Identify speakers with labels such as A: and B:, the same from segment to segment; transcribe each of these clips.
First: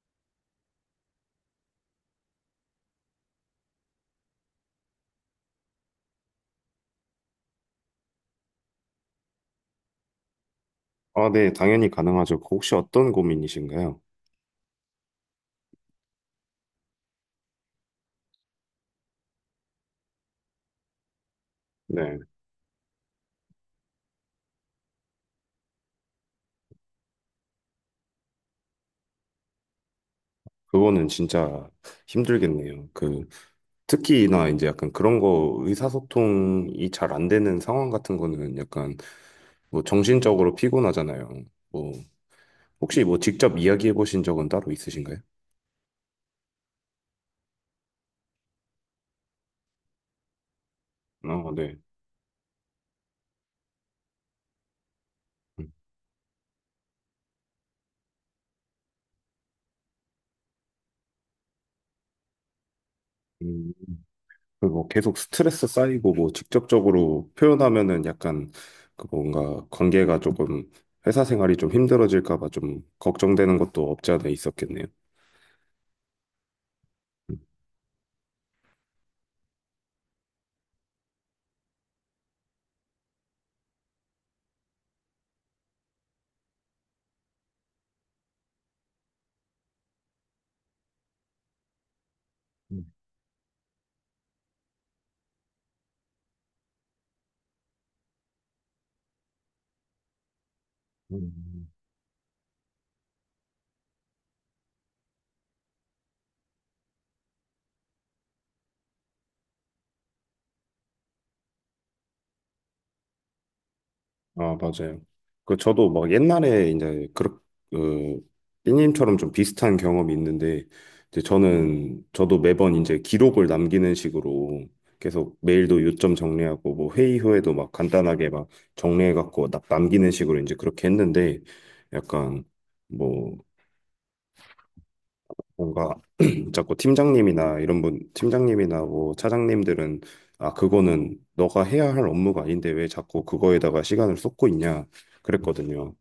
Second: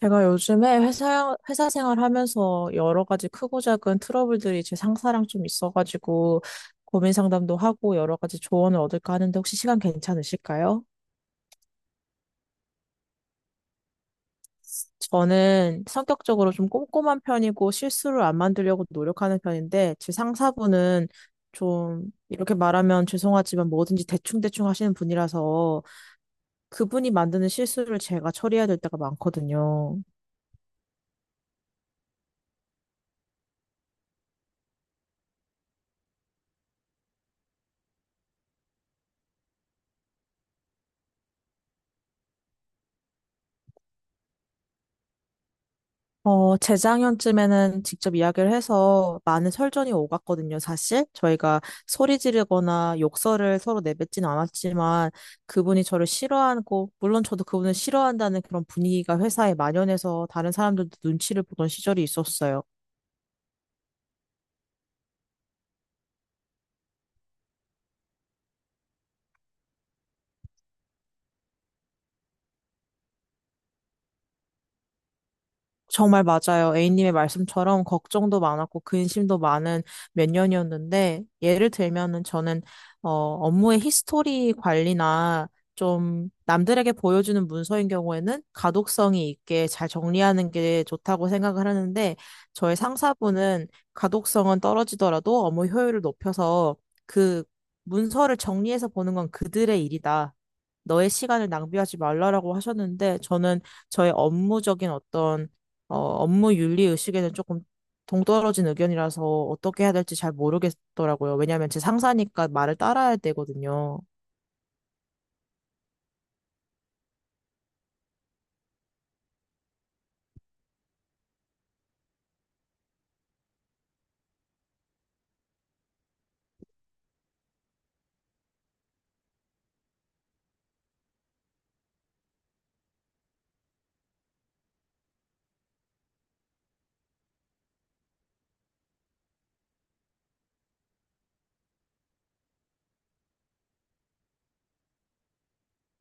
A: 제가 요즘에 회사 생활하면서 여러 가지 크고 작은 트러블들이 제 상사랑 좀 있어가지고 고민 상담도 하고 여러 가지 조언을 얻을까 하는데 혹시 시간 괜찮으실까요?
B: 아, 네, 당연히 가능하죠. 그 혹시 어떤 고민이신가요?
A: 저는 성격적으로 좀 꼼꼼한 편이고 실수를 안 만들려고 노력하는 편인데 제 상사분은 좀
B: 네,
A: 이렇게 말하면 죄송하지만 뭐든지 대충대충 하시는 분이라서 그분이 만드는 실수를 제가 처리해야 될 때가 많거든요.
B: 그거는 진짜 힘들겠네요. 특히나 이제 약간 그런 거 의사소통이 잘 안 되는 상황 같은 거는 약간 뭐 정신적으로 피곤하잖아요. 뭐, 혹시 뭐 직접 이야기해 보신 적은 따로 있으신가요?
A: 재작년쯤에는 직접 이야기를 해서 많은 설전이 오갔거든요, 사실.
B: 아,
A: 저희가
B: 네.
A: 소리 지르거나 욕설을 서로 내뱉진 않았지만
B: 음,
A: 그분이 저를 싫어하고, 물론 저도 그분을 싫어한다는 그런 분위기가 회사에 만연해서 다른 사람들도 눈치를 보던 시절이 있었어요.
B: 음, 그뭐 계속 스트레스 쌓이고 뭐 직접적으로 표현하면은 약간 뭔가 관계가 조금 회사 생활이 좀 힘들어질까 봐 좀 걱정되는 것도 없지 않아 있었겠네요.
A: 정말 맞아요. A님의 말씀처럼 걱정도 많았고 근심도 많은 몇 년이었는데 예를 들면은 저는 업무의 히스토리 관리나 좀 남들에게 보여주는 문서인 경우에는 가독성이 있게 잘 정리하는 게 좋다고 생각을 하는데 저의
B: 음.
A: 상사분은 가독성은 떨어지더라도 업무 효율을 높여서 그 문서를 정리해서 보는 건 그들의 일이다. 너의 시간을
B: 음.
A: 낭비하지 말라라고 하셨는데 저는 저의 업무적인 어떤 업무 윤리 의식에는 조금 동떨어진 의견이라서 어떻게 해야 될지 잘 모르겠더라고요. 왜냐하면 제 상사니까 말을 따라야 되거든요.
B: 아, 맞아요. 그 저도 막 옛날에 이제 그렇 그 삐님처럼 좀 비슷한 경험이 있는데 이제 저는 저도 매번 이제 기록을 남기는 식으로 계속 메일도 요점 정리하고 뭐 회의 후에도 막 간단하게 막 정리해 갖고 남기는 식으로 이제 그렇게 했는데 약간 뭐 뭔가 자꾸 팀장님이나 뭐 차장님들은 아, 그거는 너가 해야 할 업무가 아닌데 왜 자꾸 그거에다가 시간을 쏟고 있냐 그랬거든요.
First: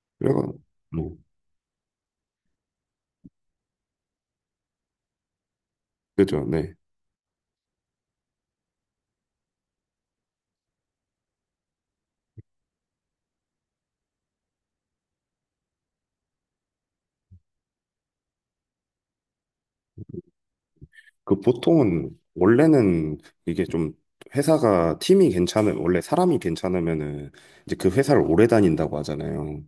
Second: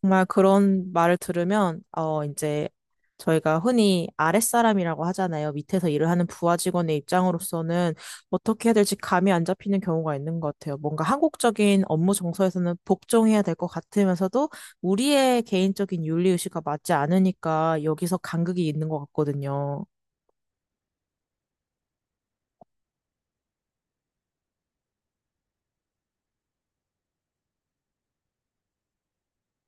A: 정말
B: 그래가
A: 그런 말을
B: 뭐
A: 들으면 이제 저희가 흔히 아랫사람이라고 하잖아요. 밑에서 일을 하는
B: 그죠,
A: 부하
B: 네.
A: 직원의 입장으로서는 어떻게 해야 될지 감이 안 잡히는 경우가 있는 것 같아요. 뭔가 한국적인 업무 정서에서는 복종해야 될 것 같으면서도 우리의 개인적인 윤리 의식과 맞지 않으니까 여기서 간극이 있는 것 같거든요.
B: 그 보통은 원래는 이게 좀 회사가 팀이 괜찮은 원래 사람이 괜찮으면은 이제 그 회사를 오래 다닌다고 하잖아요.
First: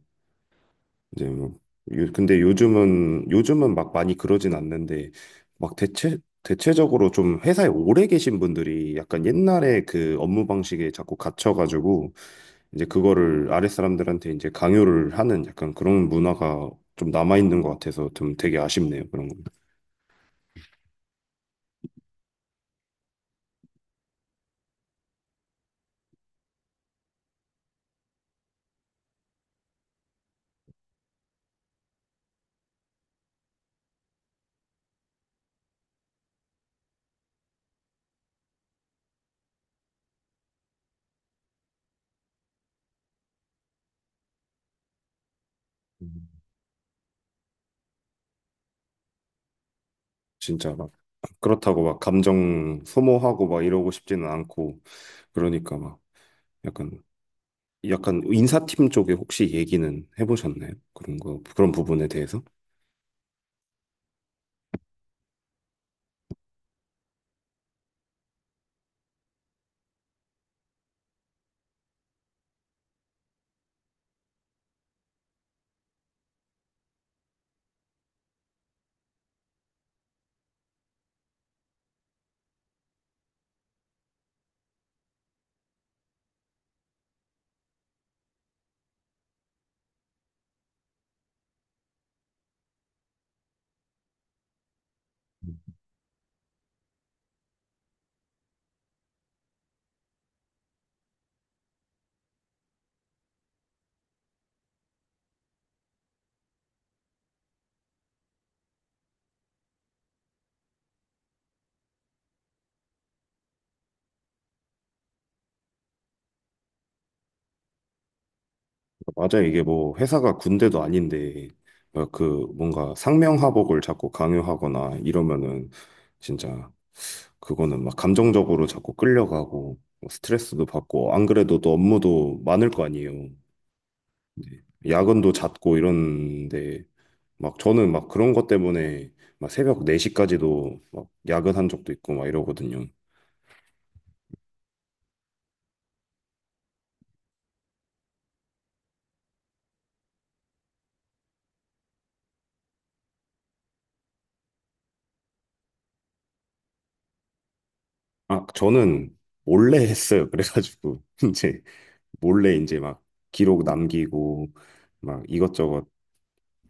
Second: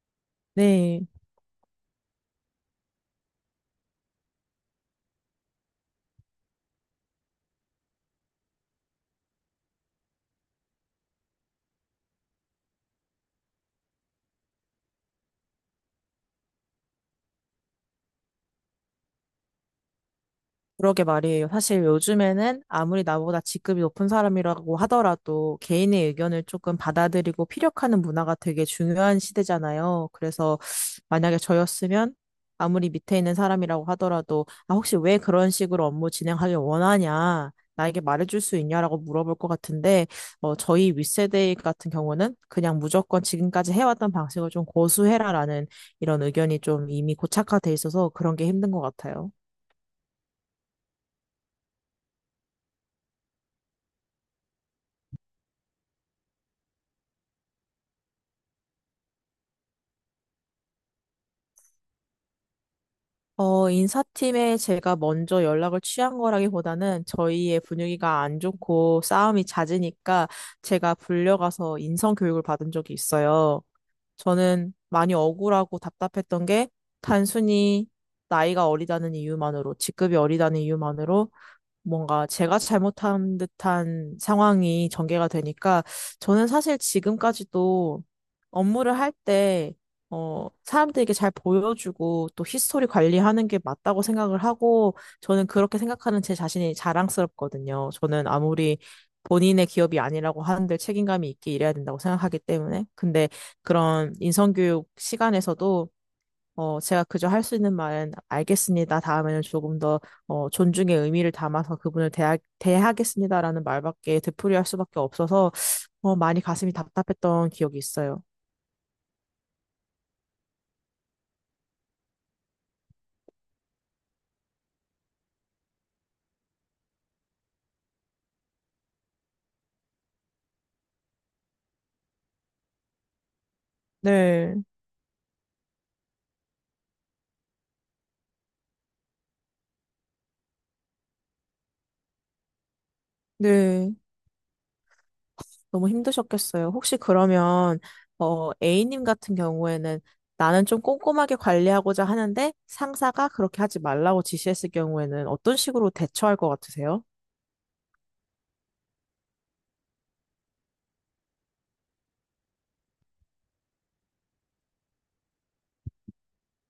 A: 네.
B: 이제 뭐 요- 근데 요즘은 막 많이 그러진 않는데 막 대체 대체적으로 좀 회사에 오래 계신 분들이 약간 옛날에 그 업무 방식에 자꾸 갇혀가지고 이제 그거를 아랫 사람들한테 이제 강요를 하는 약간 그런 문화가 좀 남아 있는 것 같아서 좀 되게 아쉽네요 그런 거.
A: 그러게 말이에요. 사실 요즘에는 아무리 나보다 직급이 높은 사람이라고 하더라도 개인의 의견을 조금 받아들이고 피력하는 문화가 되게 중요한 시대잖아요. 그래서 만약에 저였으면 아무리 밑에 있는 사람이라고 하더라도 아, 혹시 왜 그런 식으로 업무 진행하길 원하냐? 나에게 말해줄 수 있냐라고 물어볼 것 같은데, 저희 윗세대 같은 경우는 그냥 무조건 지금까지 해왔던 방식을 좀 고수해라라는 이런
B: 음.
A: 의견이 좀 이미 고착화돼 있어서 그런 게 힘든 것 같아요.
B: 진짜 막 그렇다고 막 감정 소모하고 막 이러고 싶지는 않고 그러니까 막 약간 약간 인사팀 쪽에 혹시 얘기는 해보셨나요? 그런 거 그런 부분에 대해서?
A: 인사팀에 제가 먼저 연락을 취한 거라기보다는 저희의 분위기가 안 좋고 싸움이 잦으니까 제가 불려가서 인성 교육을 받은 적이 있어요. 저는 많이 억울하고 답답했던 게 단순히 나이가 어리다는 이유만으로, 직급이 어리다는 이유만으로 뭔가 제가 잘못한 듯한 상황이 전개가 되니까 저는 사실 지금까지도 업무를 할 때, 사람들에게 잘 보여주고 또 히스토리 관리하는 게 맞다고 생각을 하고 저는 그렇게 생각하는 제 자신이 자랑스럽거든요. 저는 아무리 본인의 기업이 아니라고 하는데 책임감이 있게 일해야 된다고 생각하기 때문에. 근데 그런 인성교육 시간에서도 제가 그저 할 수 있는 말은 알겠습니다. 다음에는 조금 더 존중의 의미를 담아서 대하겠습니다라는 말밖에 되풀이할 수밖에 없어서 많이 가슴이 답답했던 기억이 있어요.
B: 맞아. 이게 뭐 회사가 군대도 아닌데 어, 그 뭔가 상명하복을 자꾸 강요하거나 이러면은 진짜 그거는 막 감정적으로 자꾸 끌려가고 뭐 스트레스도 받고 안 그래도 또 업무도 많을 거 아니에요.
A: 네,
B: 이제 야근도 잦고 이런데 막 저는 막 그런 것 때문에 막 새벽 4시까지도 막 야근한 적도 있고 막 이러거든요.
A: 네. 너무 힘드셨겠어요. 혹시 그러면 A님 같은 경우에는 나는 좀 꼼꼼하게 관리하고자 하는데 상사가 그렇게 하지 말라고 지시했을 경우에는 어떤 식으로 대처할 것 같으세요?
B: 아, 저는 몰래 했어요. 그래가지고 이제 몰래 이제 막 기록 남기고 막 이것저것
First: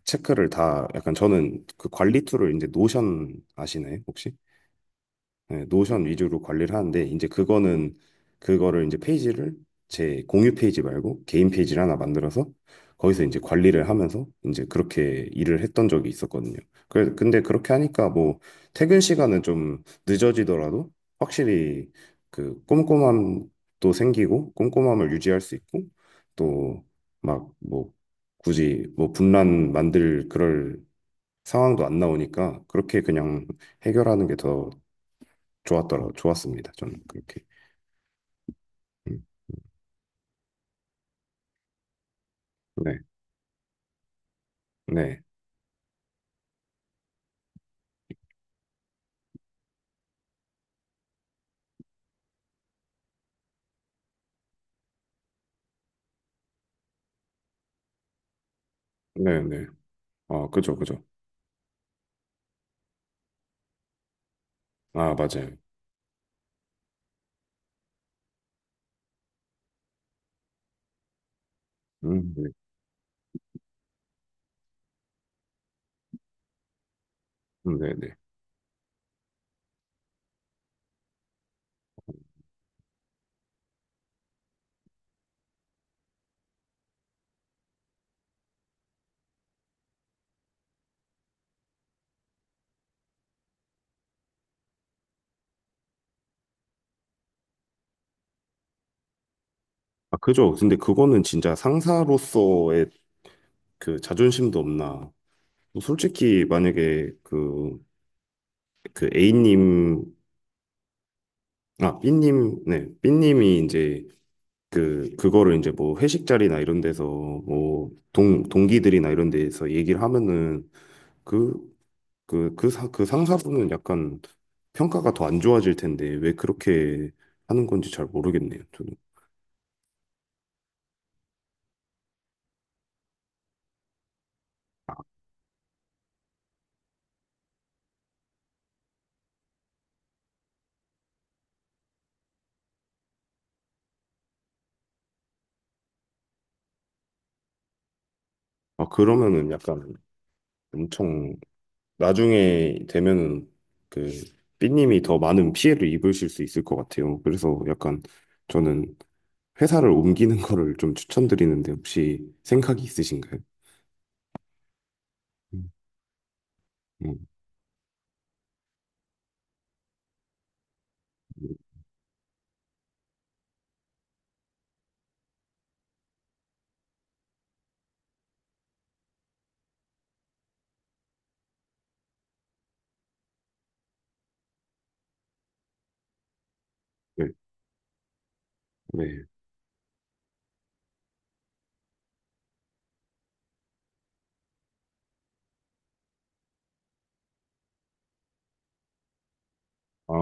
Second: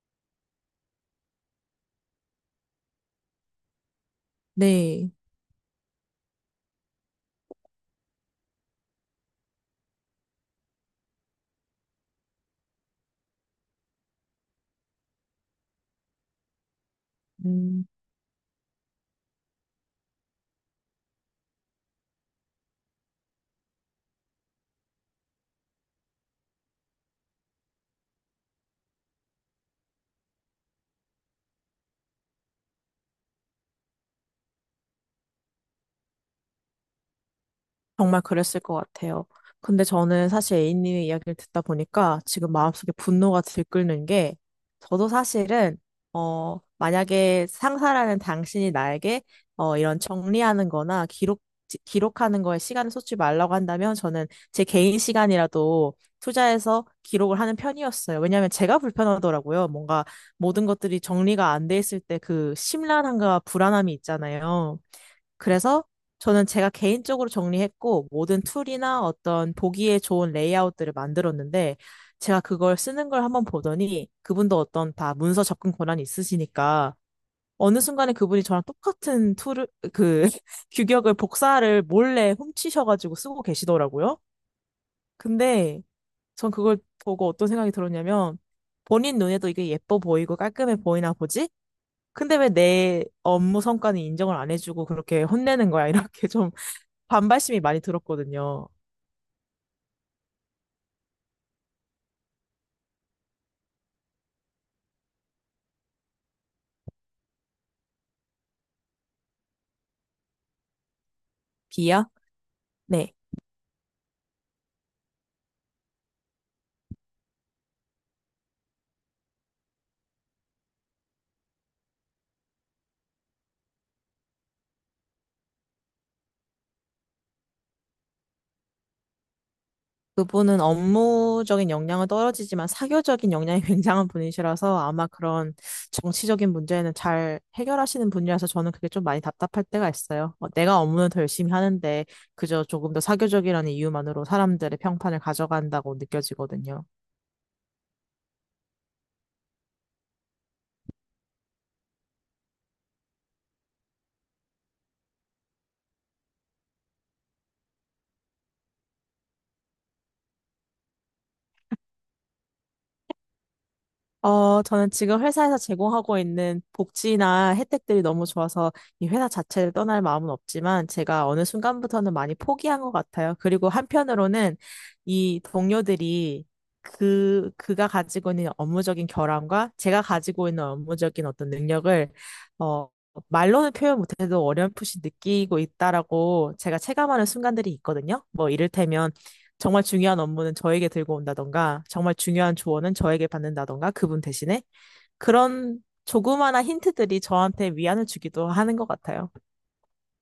B: 체크를 다 약간 저는 그 관리 툴을 이제 노션 아시나요? 혹시?
A: 네.
B: 네, 노션 위주로 관리를 하는데 이제 그거는 그거를 이제 페이지를 제 공유 페이지 말고 개인 페이지를 하나 만들어서 거기서 이제 관리를 하면서 이제 그렇게 일을 했던 적이 있었거든요. 그래, 근데 그렇게
A: 음.
B: 하니까 뭐 퇴근 시간은 좀 늦어지더라도 확실히 그 꼼꼼함도 생기고 꼼꼼함을 유지할 수 있고 또 막 뭐 굳이 뭐 분란 만들 그럴 상황도 안 나오니까 그렇게 그냥 해결하는 게더 좋았습니다. 저는 그렇게.
A: 정말 그랬을 것
B: 음,
A: 같아요. 근데 저는 사실 A님의 이야기를 듣다 보니까 지금 마음속에
B: 네,
A: 분노가 들끓는 게 저도
B: 네,
A: 사실은 만약에 상사라는 당신이 나에게 이런 정리하는 거나 기록하는 거에 시간을 쏟지 말라고 한다면 저는 제 개인 시간이라도 투자해서 기록을 하는 편이었어요. 왜냐하면 제가
B: 네, 네.
A: 불편하더라고요. 뭔가
B: 아,
A: 모든
B: 그죠,
A: 것들이
B: 그죠.
A: 정리가 안 돼 있을 때 그 심란함과 불안함이 있잖아요.
B: 아, 맞아요.
A: 그래서 저는 제가 개인적으로 정리했고, 모든 툴이나 어떤 보기에 좋은 레이아웃들을 만들었는데, 제가
B: 네,
A: 그걸 쓰는 걸 한번 보더니, 그분도 어떤 다 문서 접근 권한이 있으시니까, 어느
B: 네,
A: 순간에
B: 네.
A: 그분이 저랑 똑같은 툴을, 그, 규격을, 복사를 몰래 훔치셔가지고 쓰고 계시더라고요. 근데 전 그걸 보고 어떤 생각이 들었냐면, 본인 눈에도 이게 예뻐 보이고 깔끔해 보이나 보지? 근데 왜 내 업무 성과는 인정을 안 해주고 그렇게 혼내는 거야? 이렇게 좀 반발심이 많이 들었거든요.
B: 아, 그죠. 근데 그거는 진짜 상사로서의 그 자존심도 없나. 뭐 솔직히 만약에 그 A님, 아,
A: 비요?
B: B님, 네,
A: 네.
B: B님이 이제 그, 그거를 이제 뭐 회식 자리나 이런 데서 뭐 동기들이나 이런 데서 얘기를 하면은 그 그 상사분은 약간 평가가 더 안 좋아질 텐데 왜 그렇게 하는 건지 잘 모르겠네요. 저는.
A: 그분은 업무적인 역량은 떨어지지만 사교적인 역량이 굉장한 분이시라서
B: 아,
A: 아마 그런 정치적인 문제는 잘 해결하시는 분이라서 저는 그게 좀 많이 답답할 때가 있어요. 어, 내가 업무는 더 열심히 하는데 그저 조금 더 사교적이라는 이유만으로 사람들의 평판을 가져간다고 느껴지거든요.
B: 아, 그러면은 약간 엄청 나중에 되면은 그 삐님이 더 많은 피해를 입으실 수 있을 것 같아요. 그래서 약간 저는 회사를 옮기는 거를 좀 추천드리는데 혹시 생각이 있으신가요?
A: 저는 지금 회사에서
B: 음,
A: 제공하고 있는
B: 음,
A: 복지나 혜택들이 너무 좋아서 이 회사 자체를 떠날 마음은 없지만 제가 어느 순간부터는 많이 포기한 것 같아요. 그리고 한편으로는 이 동료들이 그가 가지고 있는 업무적인 결함과 제가 가지고 있는 업무적인 어떤 능력을, 어, 말로는 표현 못해도 어렴풋이 느끼고 있다라고 제가 체감하는
B: 네,
A: 순간들이 있거든요. 뭐
B: 네.
A: 이를테면 정말 중요한 업무는 저에게 들고 온다던가, 정말 중요한 조언은 저에게 받는다던가, 그분 대신에 그런 조그마한 힌트들이 저한테 위안을 주기도 하는 것 같아요.
B: 아,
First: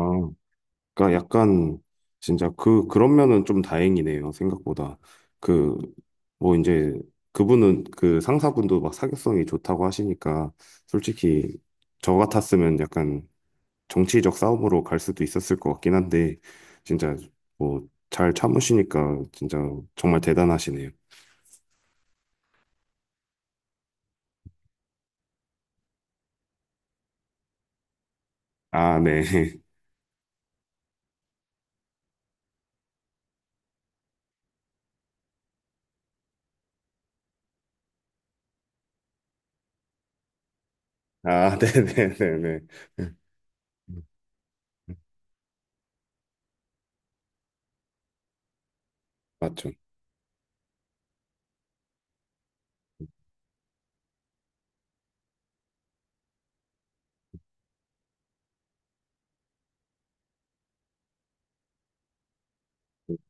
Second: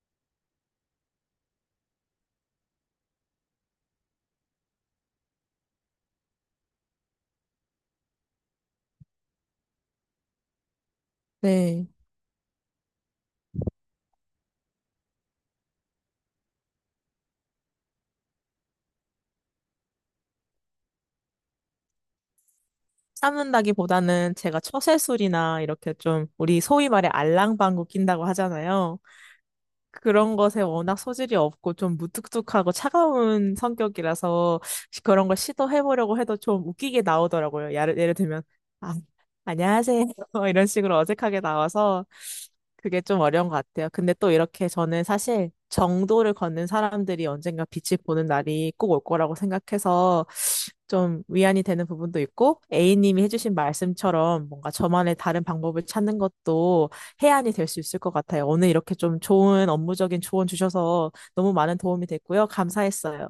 B: 그러니까 약간 진짜 그 그런 면은 좀 다행이네요. 생각보다 그 뭐 이제 그분은 그 상사분도 막 사교성이 좋다고 하시니까 솔직히
A: 네.
B: 저 같았으면 약간 정치적 싸움으로 갈 수도 있었을 것 같긴 한데 진짜 뭐 잘 참으시니까 진짜 정말 대단하시네요.
A: 참는다기보다는 제가 처세술이나 이렇게 좀 우리 소위 말해 알랑방구 낀다고
B: 아,
A: 하잖아요.
B: 네.
A: 그런 것에 워낙 소질이 없고 좀 무뚝뚝하고 차가운 성격이라서 그런 걸 시도해보려고 해도 좀 웃기게 나오더라고요. 예를 들면, 아, 안녕하세요. 이런 식으로 어색하게
B: 아,
A: 나와서
B: 네네네네.
A: 그게 좀 어려운 것 같아요. 근데 또 이렇게 저는 사실 정도를 걷는 사람들이 언젠가 빛을 보는 날이 꼭 올 거라고
B: 맞죠.
A: 생각해서 좀 위안이 되는 부분도 있고, A님이 해주신 말씀처럼 뭔가 저만의 다른 방법을 찾는 것도 해안이 될 수 있을 것 같아요. 오늘 이렇게 좀 좋은 업무적인 조언 주셔서 너무 많은 도움이 됐고요. 감사했어요.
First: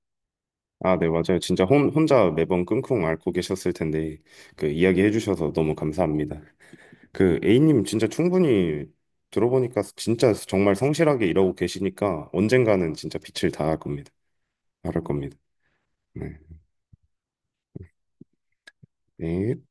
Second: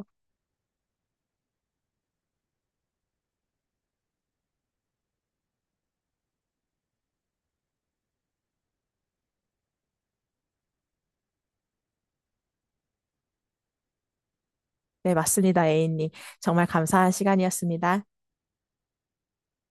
B: 아, 네, 맞아요. 진짜 혼자 매번 끙끙 앓고 계셨을 텐데, 그, 이야기해 주셔서 너무 감사합니다. 그, A님 진짜 충분히 들어보니까 진짜 정말 성실하게 일하고 계시니까 언젠가는 진짜 빛을 다할 겁니다. 바랄
A: 네,
B: 겁니다.
A: 맞습니다, A님.
B: 네.
A: 정말 감사한 시간이었습니다.
B: 네.